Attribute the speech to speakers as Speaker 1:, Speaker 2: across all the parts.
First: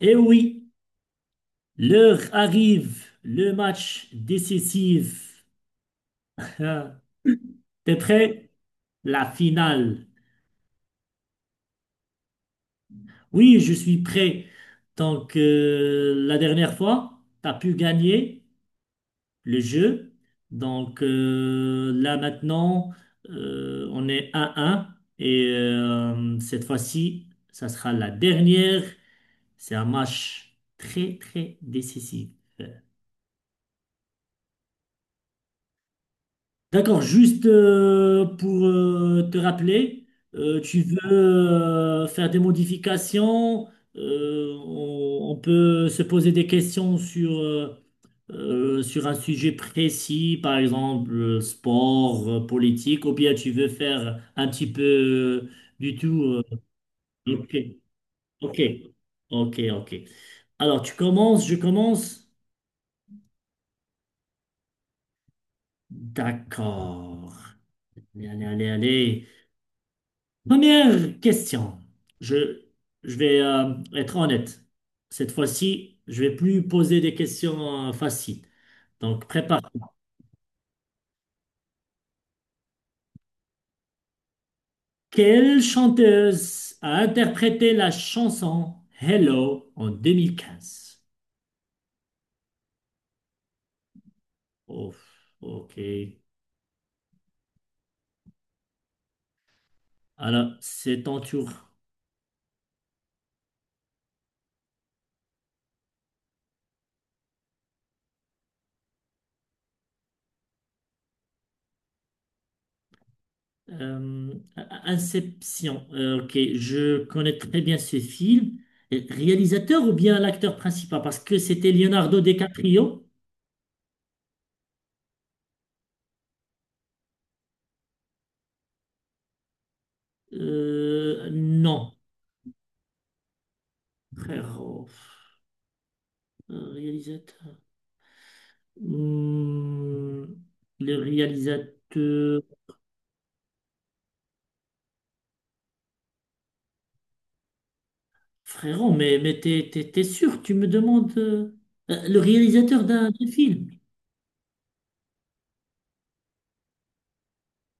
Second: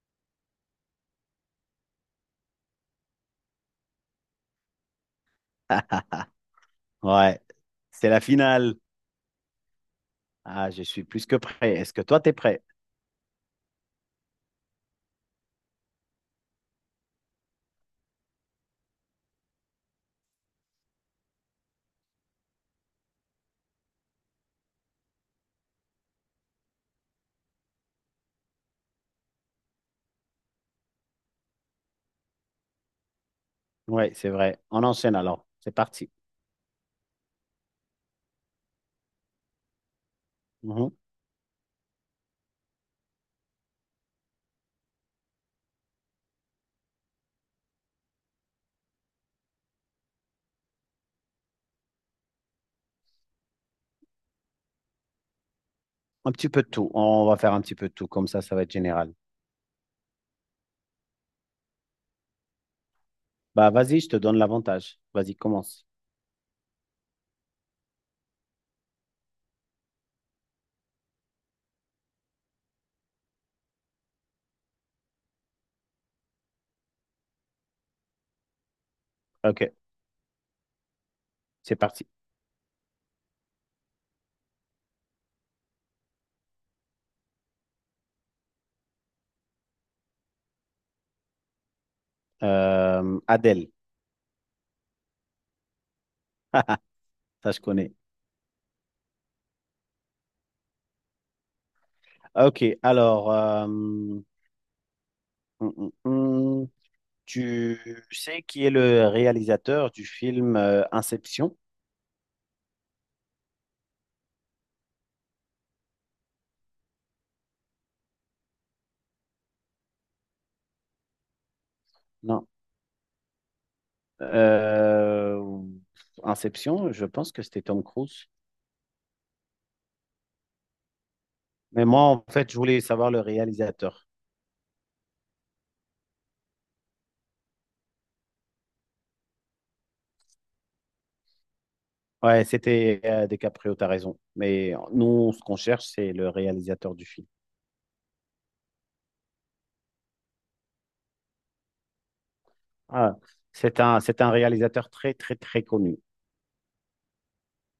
Speaker 1: Et oui, l'heure arrive, le match décisif. Ah,
Speaker 2: Ouais,
Speaker 1: t'es
Speaker 2: c'est la
Speaker 1: prêt?
Speaker 2: finale.
Speaker 1: La finale.
Speaker 2: Ah, je suis plus que prêt. Est-ce que toi, t'es prêt?
Speaker 1: Oui, je suis prêt. Donc, la dernière fois, t'as pu gagner le jeu. Donc, là maintenant, on est 1 un. Et cette fois-ci, ça sera la dernière. C'est un match très, très décisif.
Speaker 2: Ouais, c'est vrai. On enchaîne alors. C'est parti.
Speaker 1: D'accord, juste pour te rappeler, tu
Speaker 2: Mhm.
Speaker 1: veux faire des modifications, on peut se poser des questions sur, sur un sujet précis, par exemple sport, politique, ou bien tu veux faire un petit peu du tout.
Speaker 2: Un petit peu de tout. On va faire
Speaker 1: Ok,
Speaker 2: un petit peu de tout. Comme ça
Speaker 1: ok,
Speaker 2: va être général.
Speaker 1: ok, ok. Alors tu commences, je commence.
Speaker 2: Bah, vas-y, je te donne l'avantage. Vas-y, commence.
Speaker 1: D'accord. Allez, allez, allez. Première question. Je, je vais être honnête. Cette fois-ci, je vais plus poser des questions faciles. Donc,
Speaker 2: Ok,
Speaker 1: prépare-toi.
Speaker 2: c'est parti.
Speaker 1: Quelle chanteuse a interprété la chanson Hello en 2015?
Speaker 2: Adèle,
Speaker 1: Oh, ok.
Speaker 2: ça, je connais.
Speaker 1: Alors, c'est ton tour.
Speaker 2: Ok, alors, hum. Tu sais qui est le réalisateur du film Inception?
Speaker 1: Euh, Inception. Ok, je connais très bien ce film. Réalisateur ou bien l'acteur principal? Parce que c'était Leonardo
Speaker 2: Non.
Speaker 1: DiCaprio.
Speaker 2: Euh, Inception, je pense que c'était Tom Cruise. Mais
Speaker 1: Non,
Speaker 2: moi, en fait, je voulais savoir le réalisateur.
Speaker 1: frérot. Réalisateur. Hmm, le réalisateur.
Speaker 2: Ouais, c'était DiCaprio, t'as raison. Mais nous, ce qu'on cherche, c'est le réalisateur du film.
Speaker 1: Frérot, mais t'es sûr, tu me demandes le réalisateur d'un
Speaker 2: Ah,
Speaker 1: d'un film.
Speaker 2: c'est un réalisateur très, très, très connu.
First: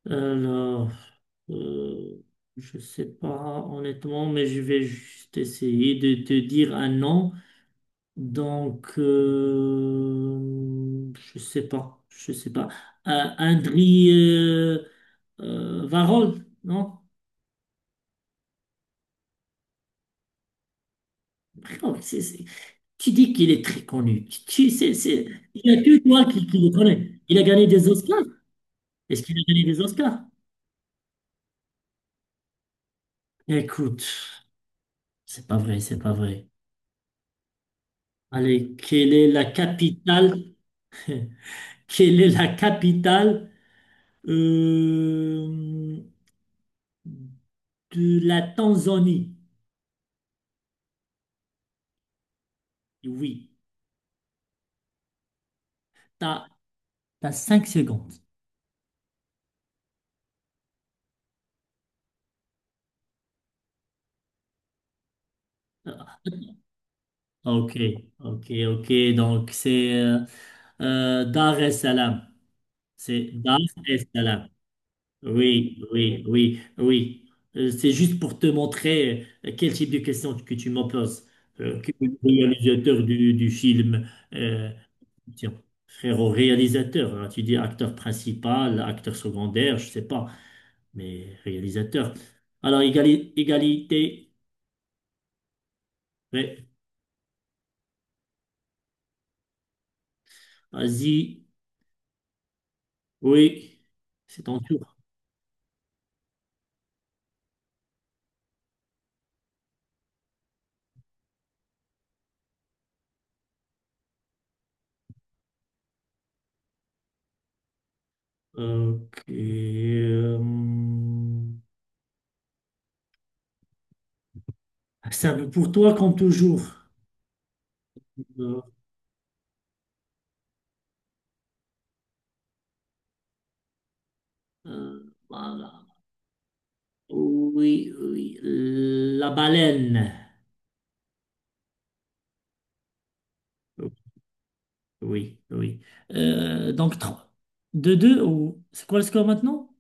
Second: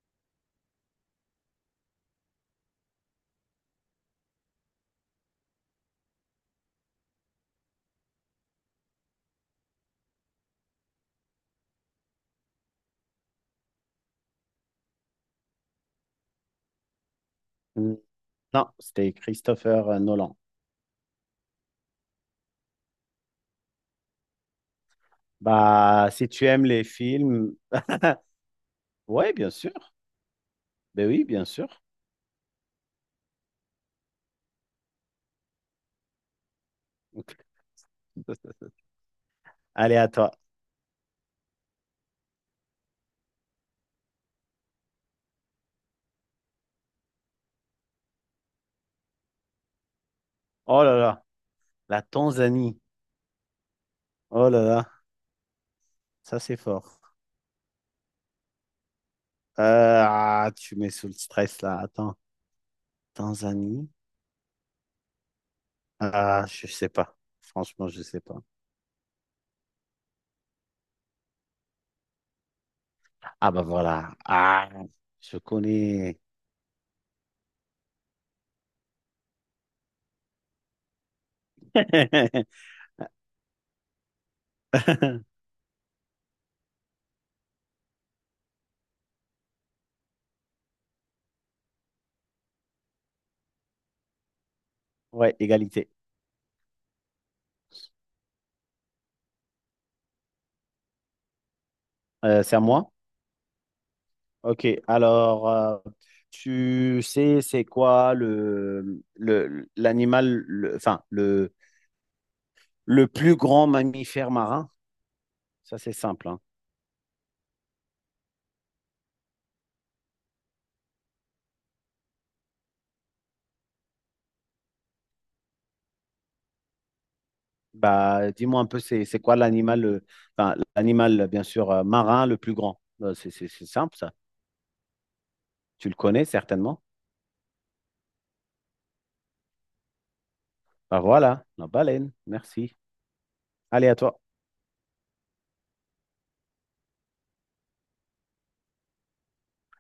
Speaker 1: Alors, euh, je sais pas honnêtement, mais je vais juste essayer de te dire un nom. Donc, je sais pas, je sais pas. Euh, Andriy Varol, non?
Speaker 2: Hmm, non, c'était Christopher Nolan.
Speaker 1: Frérot, tu dis qu'il est très connu. Il n'y a que
Speaker 2: Bah,
Speaker 1: toi
Speaker 2: si tu
Speaker 1: qui
Speaker 2: aimes
Speaker 1: le
Speaker 2: les
Speaker 1: connais. Il a
Speaker 2: films,
Speaker 1: gagné des Oscars. Est-ce
Speaker 2: ouais,
Speaker 1: qu'il a
Speaker 2: bien
Speaker 1: gagné
Speaker 2: sûr.
Speaker 1: des Oscars?
Speaker 2: Ben oui, bien sûr.
Speaker 1: Écoute, c'est pas vrai, c'est pas vrai. Allez, quelle est la
Speaker 2: Allez, à toi.
Speaker 1: capitale? Quelle est la capitale euh, de la Tanzanie?
Speaker 2: Oh là là, la Tanzanie.
Speaker 1: Oui.
Speaker 2: Oh là là, ça c'est fort.
Speaker 1: T'as 5 secondes.
Speaker 2: Euh, ah, tu mets sous le stress là. Attends, Tanzanie.
Speaker 1: Ah,
Speaker 2: Ah, je sais pas.
Speaker 1: ok,
Speaker 2: Franchement, je sais pas.
Speaker 1: ok, ok. Donc, c'est Dar es Salaam. C'est
Speaker 2: Ah
Speaker 1: Dar
Speaker 2: bah
Speaker 1: es
Speaker 2: voilà.
Speaker 1: Salaam.
Speaker 2: Ah, je
Speaker 1: Oui,
Speaker 2: connais.
Speaker 1: oui, oui, oui. C'est juste pour te montrer quel type de question que tu me poses. Que le réalisateur du film, euh, tiens, frérot, réalisateur, hein, tu dis acteur principal, acteur secondaire, je sais pas, mais réalisateur. Alors, égalité,
Speaker 2: Ouais, égalité.
Speaker 1: ouais, vas-y.
Speaker 2: C'est à moi?
Speaker 1: Oui, c'est ton
Speaker 2: Ok.
Speaker 1: tour.
Speaker 2: Alors, tu sais, c'est quoi le l'animal, enfin le plus grand mammifère marin? Ça, c'est simple, hein.
Speaker 1: Ok. euh, ça veut pour toi comme toujours.
Speaker 2: Bah, dis-moi
Speaker 1: Euh,
Speaker 2: un peu, c'est quoi l'animal, enfin l'animal bien sûr marin le plus grand? C'est simple ça.
Speaker 1: voilà.
Speaker 2: Tu le connais certainement.
Speaker 1: Oui, oui. La baleine.
Speaker 2: Bah voilà, la baleine. Merci. Allez, à toi.
Speaker 1: Oui, oui. Donc, deux deux, ou c'est quoi le score maintenant?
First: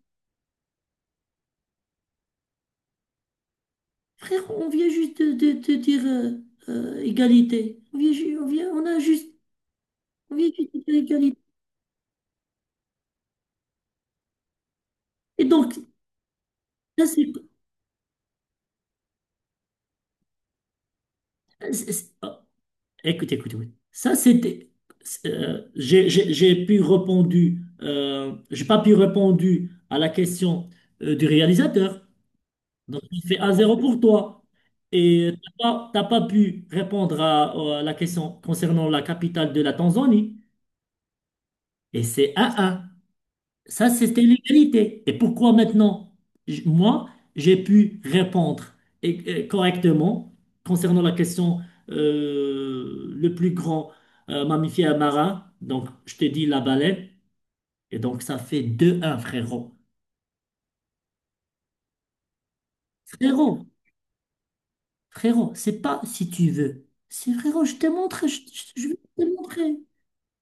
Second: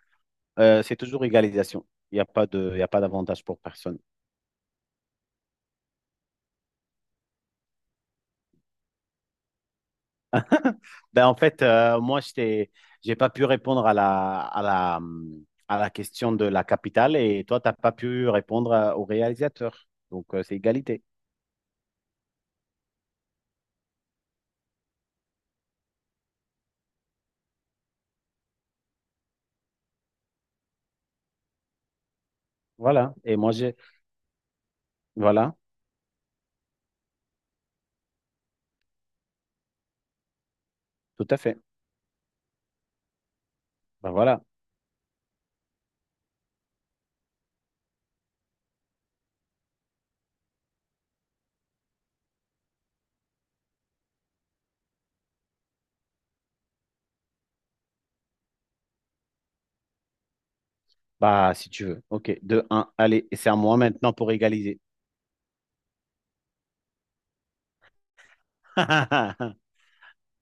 Speaker 2: C'est toujours égalisation. Il y a pas d'avantage pour personne.
Speaker 1: Frère, on vient juste de dire égalité. On a juste, on vient juste de dire
Speaker 2: Ben, en
Speaker 1: égalité.
Speaker 2: fait, moi, j'ai pas pu répondre
Speaker 1: Et donc,
Speaker 2: à la question de la
Speaker 1: là
Speaker 2: capitale et toi, tu n'as pas pu répondre au réalisateur. Donc, c'est égalité.
Speaker 1: c'est, écoute, écoute, écoute. Ça, c'était. J'ai pu répondre, j'ai pas pu répondre à la question du réalisateur. Donc,
Speaker 2: Voilà.
Speaker 1: il
Speaker 2: Et
Speaker 1: fait
Speaker 2: moi,
Speaker 1: 1
Speaker 2: j'ai.
Speaker 1: zéro pour toi. Et
Speaker 2: Voilà,
Speaker 1: t'as pas pu répondre à la question concernant la capitale de la Tanzanie.
Speaker 2: tout à fait.
Speaker 1: Et c'est 1 un. Ça,
Speaker 2: Ben,
Speaker 1: c'était
Speaker 2: voilà.
Speaker 1: l'égalité. Et pourquoi maintenant, moi, j'ai pu répondre et correctement concernant la question le plus grand mammifère marin, donc je te dis la baleine, et donc ça fait deux un frérot.
Speaker 2: Bah, si tu veux. OK, 2 un. Allez, et c'est à
Speaker 1: Frérot,
Speaker 2: moi maintenant pour égaliser.
Speaker 1: frérot, c'est pas si tu veux. C'est frérot, je te montre, je vais te montrer.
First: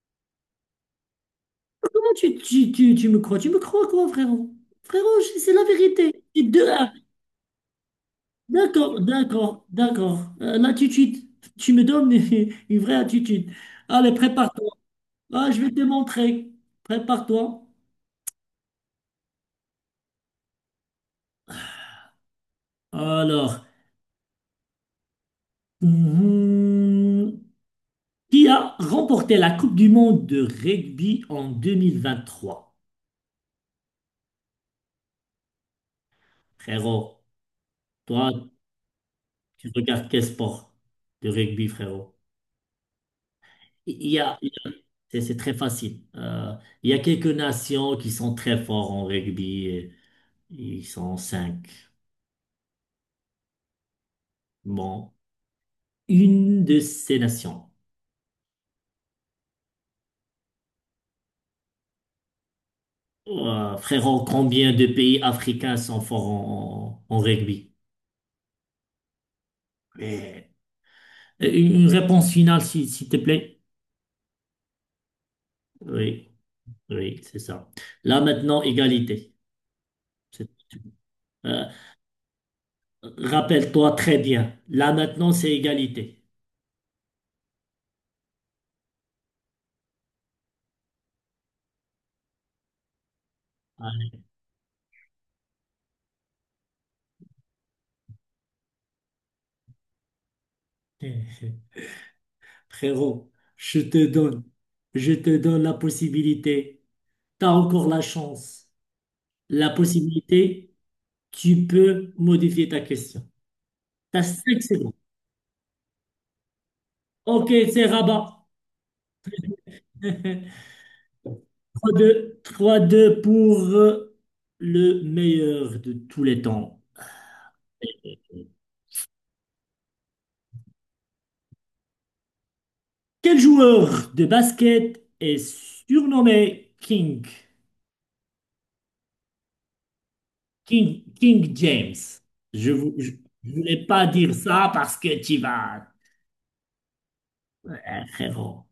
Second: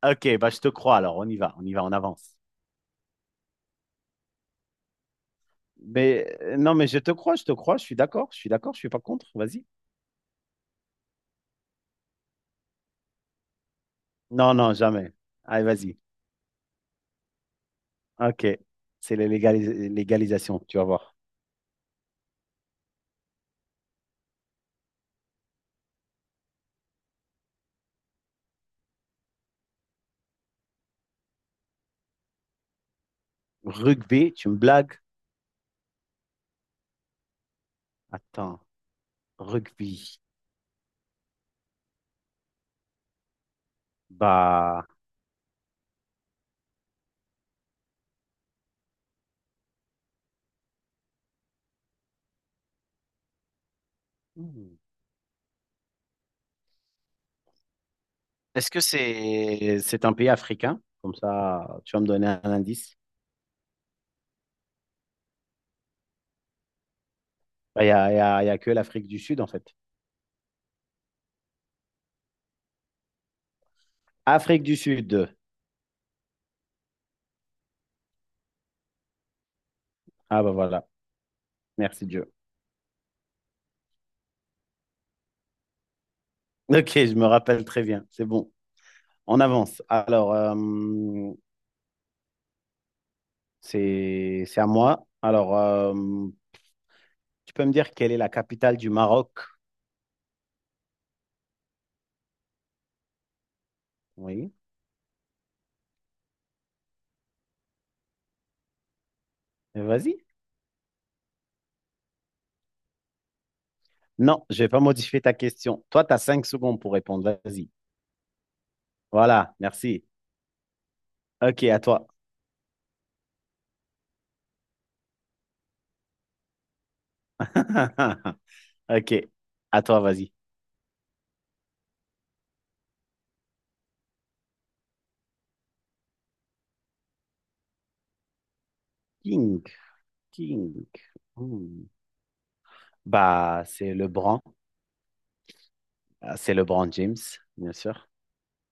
Speaker 2: OK, bah, je te crois. Alors, on y va. On y va, on
Speaker 1: Comment
Speaker 2: avance.
Speaker 1: tu me crois? Tu me crois quoi, frérot? Frérot, c'est la vérité.
Speaker 2: Mais
Speaker 1: C'est 2.
Speaker 2: non, mais je te crois, je te crois, je suis d'accord, je suis d'accord, je suis pas
Speaker 1: D'accord,
Speaker 2: contre. Vas-y.
Speaker 1: d'accord, d'accord. L'attitude, tu me donnes une vraie attitude. Allez,
Speaker 2: Non,
Speaker 1: prépare-toi.
Speaker 2: non, jamais.
Speaker 1: Ah, je
Speaker 2: Allez,
Speaker 1: vais te
Speaker 2: vas-y.
Speaker 1: montrer. Prépare-toi.
Speaker 2: OK. C'est la légalisation, tu vas voir.
Speaker 1: Alors, mhm, qui a remporté la Coupe du Monde de rugby en 2023?
Speaker 2: Rugby, tu me blagues?
Speaker 1: Frérot, toi,
Speaker 2: Attends,
Speaker 1: tu regardes
Speaker 2: rugby.
Speaker 1: quel sport de rugby, frérot? Il y a, il y a-
Speaker 2: Bah,
Speaker 1: c'est très facile. Il y a quelques nations qui sont très fortes en rugby. Et ils sont cinq.
Speaker 2: hmm.
Speaker 1: Bon. Une de ces nations.
Speaker 2: Est-ce que c'est un pays africain? Comme ça, tu vas me donner un indice.
Speaker 1: Oh, frérot, combien de pays africains sont forts en rugby?
Speaker 2: Bah, Il n'y a, il y a, il y a que l'Afrique du Sud, en fait.
Speaker 1: Mais- une réponse finale, s'il te plaît.
Speaker 2: Afrique du Sud.
Speaker 1: Oui, oui, c'est ça. Là maintenant, égalité.
Speaker 2: Ah,
Speaker 1: C'est-
Speaker 2: bah
Speaker 1: tout.
Speaker 2: voilà.
Speaker 1: Euh,
Speaker 2: Merci Dieu.
Speaker 1: rappelle-toi très bien. Là maintenant, c'est égalité.
Speaker 2: OK, je me rappelle très bien. C'est bon. On avance. Alors,
Speaker 1: Allez.
Speaker 2: c'est à moi. Alors, tu peux me dire quelle est la capitale du Maroc?
Speaker 1: Frérot, je te donne,
Speaker 2: Oui,
Speaker 1: je te donne la possibilité. T'as encore la chance. La
Speaker 2: mais vas-y.
Speaker 1: possibilité, tu peux modifier ta question. T'as
Speaker 2: Non, je
Speaker 1: 5
Speaker 2: vais pas
Speaker 1: secondes.
Speaker 2: modifier ta question. Toi, tu as 5 secondes pour répondre.
Speaker 1: Ok,
Speaker 2: Vas-y.
Speaker 1: c'est Rabat.
Speaker 2: Voilà, merci. OK, à
Speaker 1: Trois
Speaker 2: toi.
Speaker 1: deux, trois deux pour le meilleur de tous les temps.
Speaker 2: OK, à toi, vas-y.
Speaker 1: Quel joueur de basket est surnommé King?
Speaker 2: King, King.
Speaker 1: King, King
Speaker 2: Hmm.
Speaker 1: James. Je vous, je, je
Speaker 2: Bah,
Speaker 1: voulais
Speaker 2: c'est
Speaker 1: pas dire
Speaker 2: LeBron.
Speaker 1: ça parce que tu vas,
Speaker 2: Ah, c'est LeBron James, bien sûr.
Speaker 1: frérot.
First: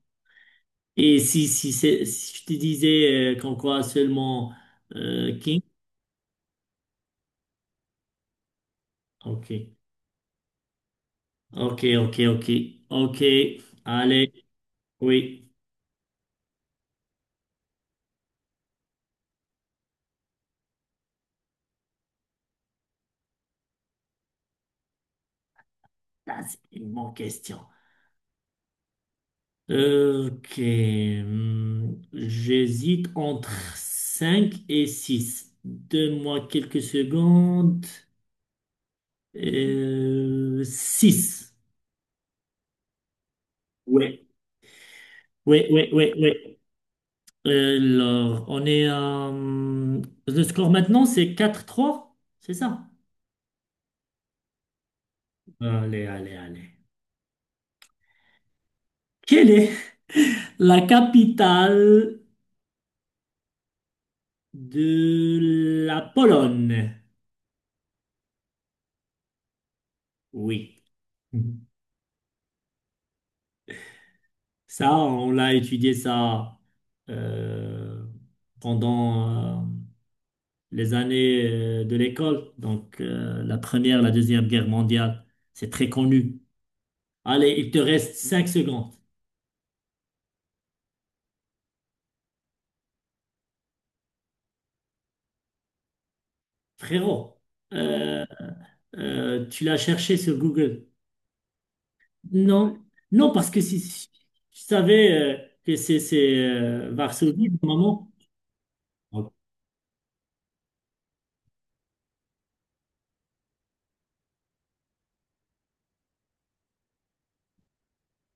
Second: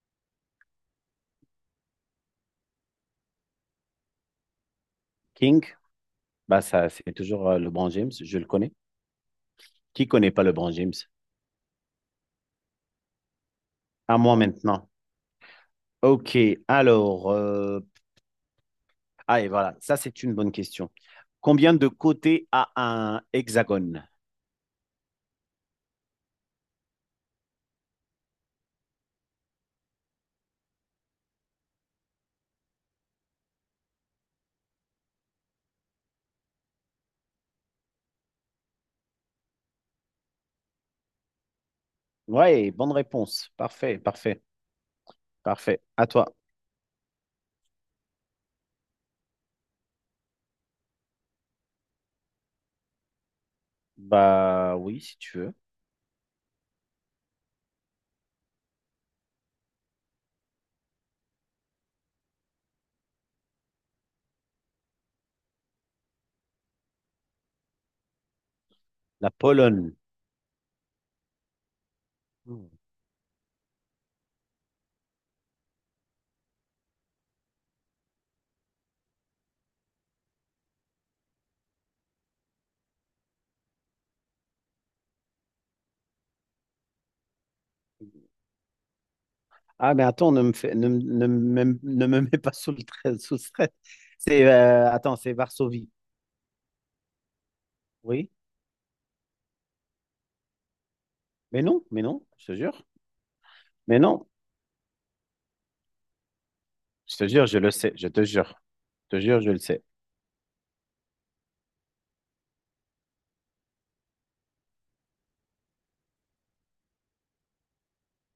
Speaker 1: Et si je te disais qu'en quoi seulement King?
Speaker 2: King, bah, ça, c'est toujours LeBron James. Je le connais.
Speaker 1: Ok,
Speaker 2: Qui connaît pas LeBron James?
Speaker 1: ok, ok, ok, ok.
Speaker 2: À
Speaker 1: Allez,
Speaker 2: moi maintenant.
Speaker 1: oui.
Speaker 2: OK, alors, ah, et voilà, ça, c'est une bonne question. Combien de côtés a un hexagone?
Speaker 1: Ça, c'est une bonne question. Ok. Hmm, j'hésite entre 5 et 6. Donne-moi quelques secondes. 6.
Speaker 2: Ouais, bonne réponse. Parfait,
Speaker 1: Ouais.
Speaker 2: parfait,
Speaker 1: Ouais,
Speaker 2: parfait.
Speaker 1: ouais,
Speaker 2: À
Speaker 1: ouais,
Speaker 2: toi.
Speaker 1: ouais. Alors, on est à... hmm, le score maintenant, c'est quatre trois, c'est ça?
Speaker 2: Bah oui, si tu veux.
Speaker 1: Allez, allez, allez. Quelle est la capitale de la Pologne?
Speaker 2: La Pologne.
Speaker 1: Oui.
Speaker 2: Hmm.
Speaker 1: Ça, on l'a étudié ça euh, pendant les années de l'école, donc la Première, la Deuxième Guerre mondiale, c'est très connu. Allez, il te reste cinq secondes.
Speaker 2: Ah, mais attends, ne me mets pas sous le stress. C'est, attends, c'est Varsovie.
Speaker 1: Frérot, euh,
Speaker 2: Oui,
Speaker 1: tu l'as cherché sur Google?
Speaker 2: mais non, je te
Speaker 1: Non,
Speaker 2: jure.
Speaker 1: non, parce que
Speaker 2: Mais
Speaker 1: si
Speaker 2: non,
Speaker 1: tu savais que c'est,
Speaker 2: je te jure,
Speaker 1: Varsovie,
Speaker 2: je le sais, je
Speaker 1: maman.
Speaker 2: te jure. Je te jure, je le sais.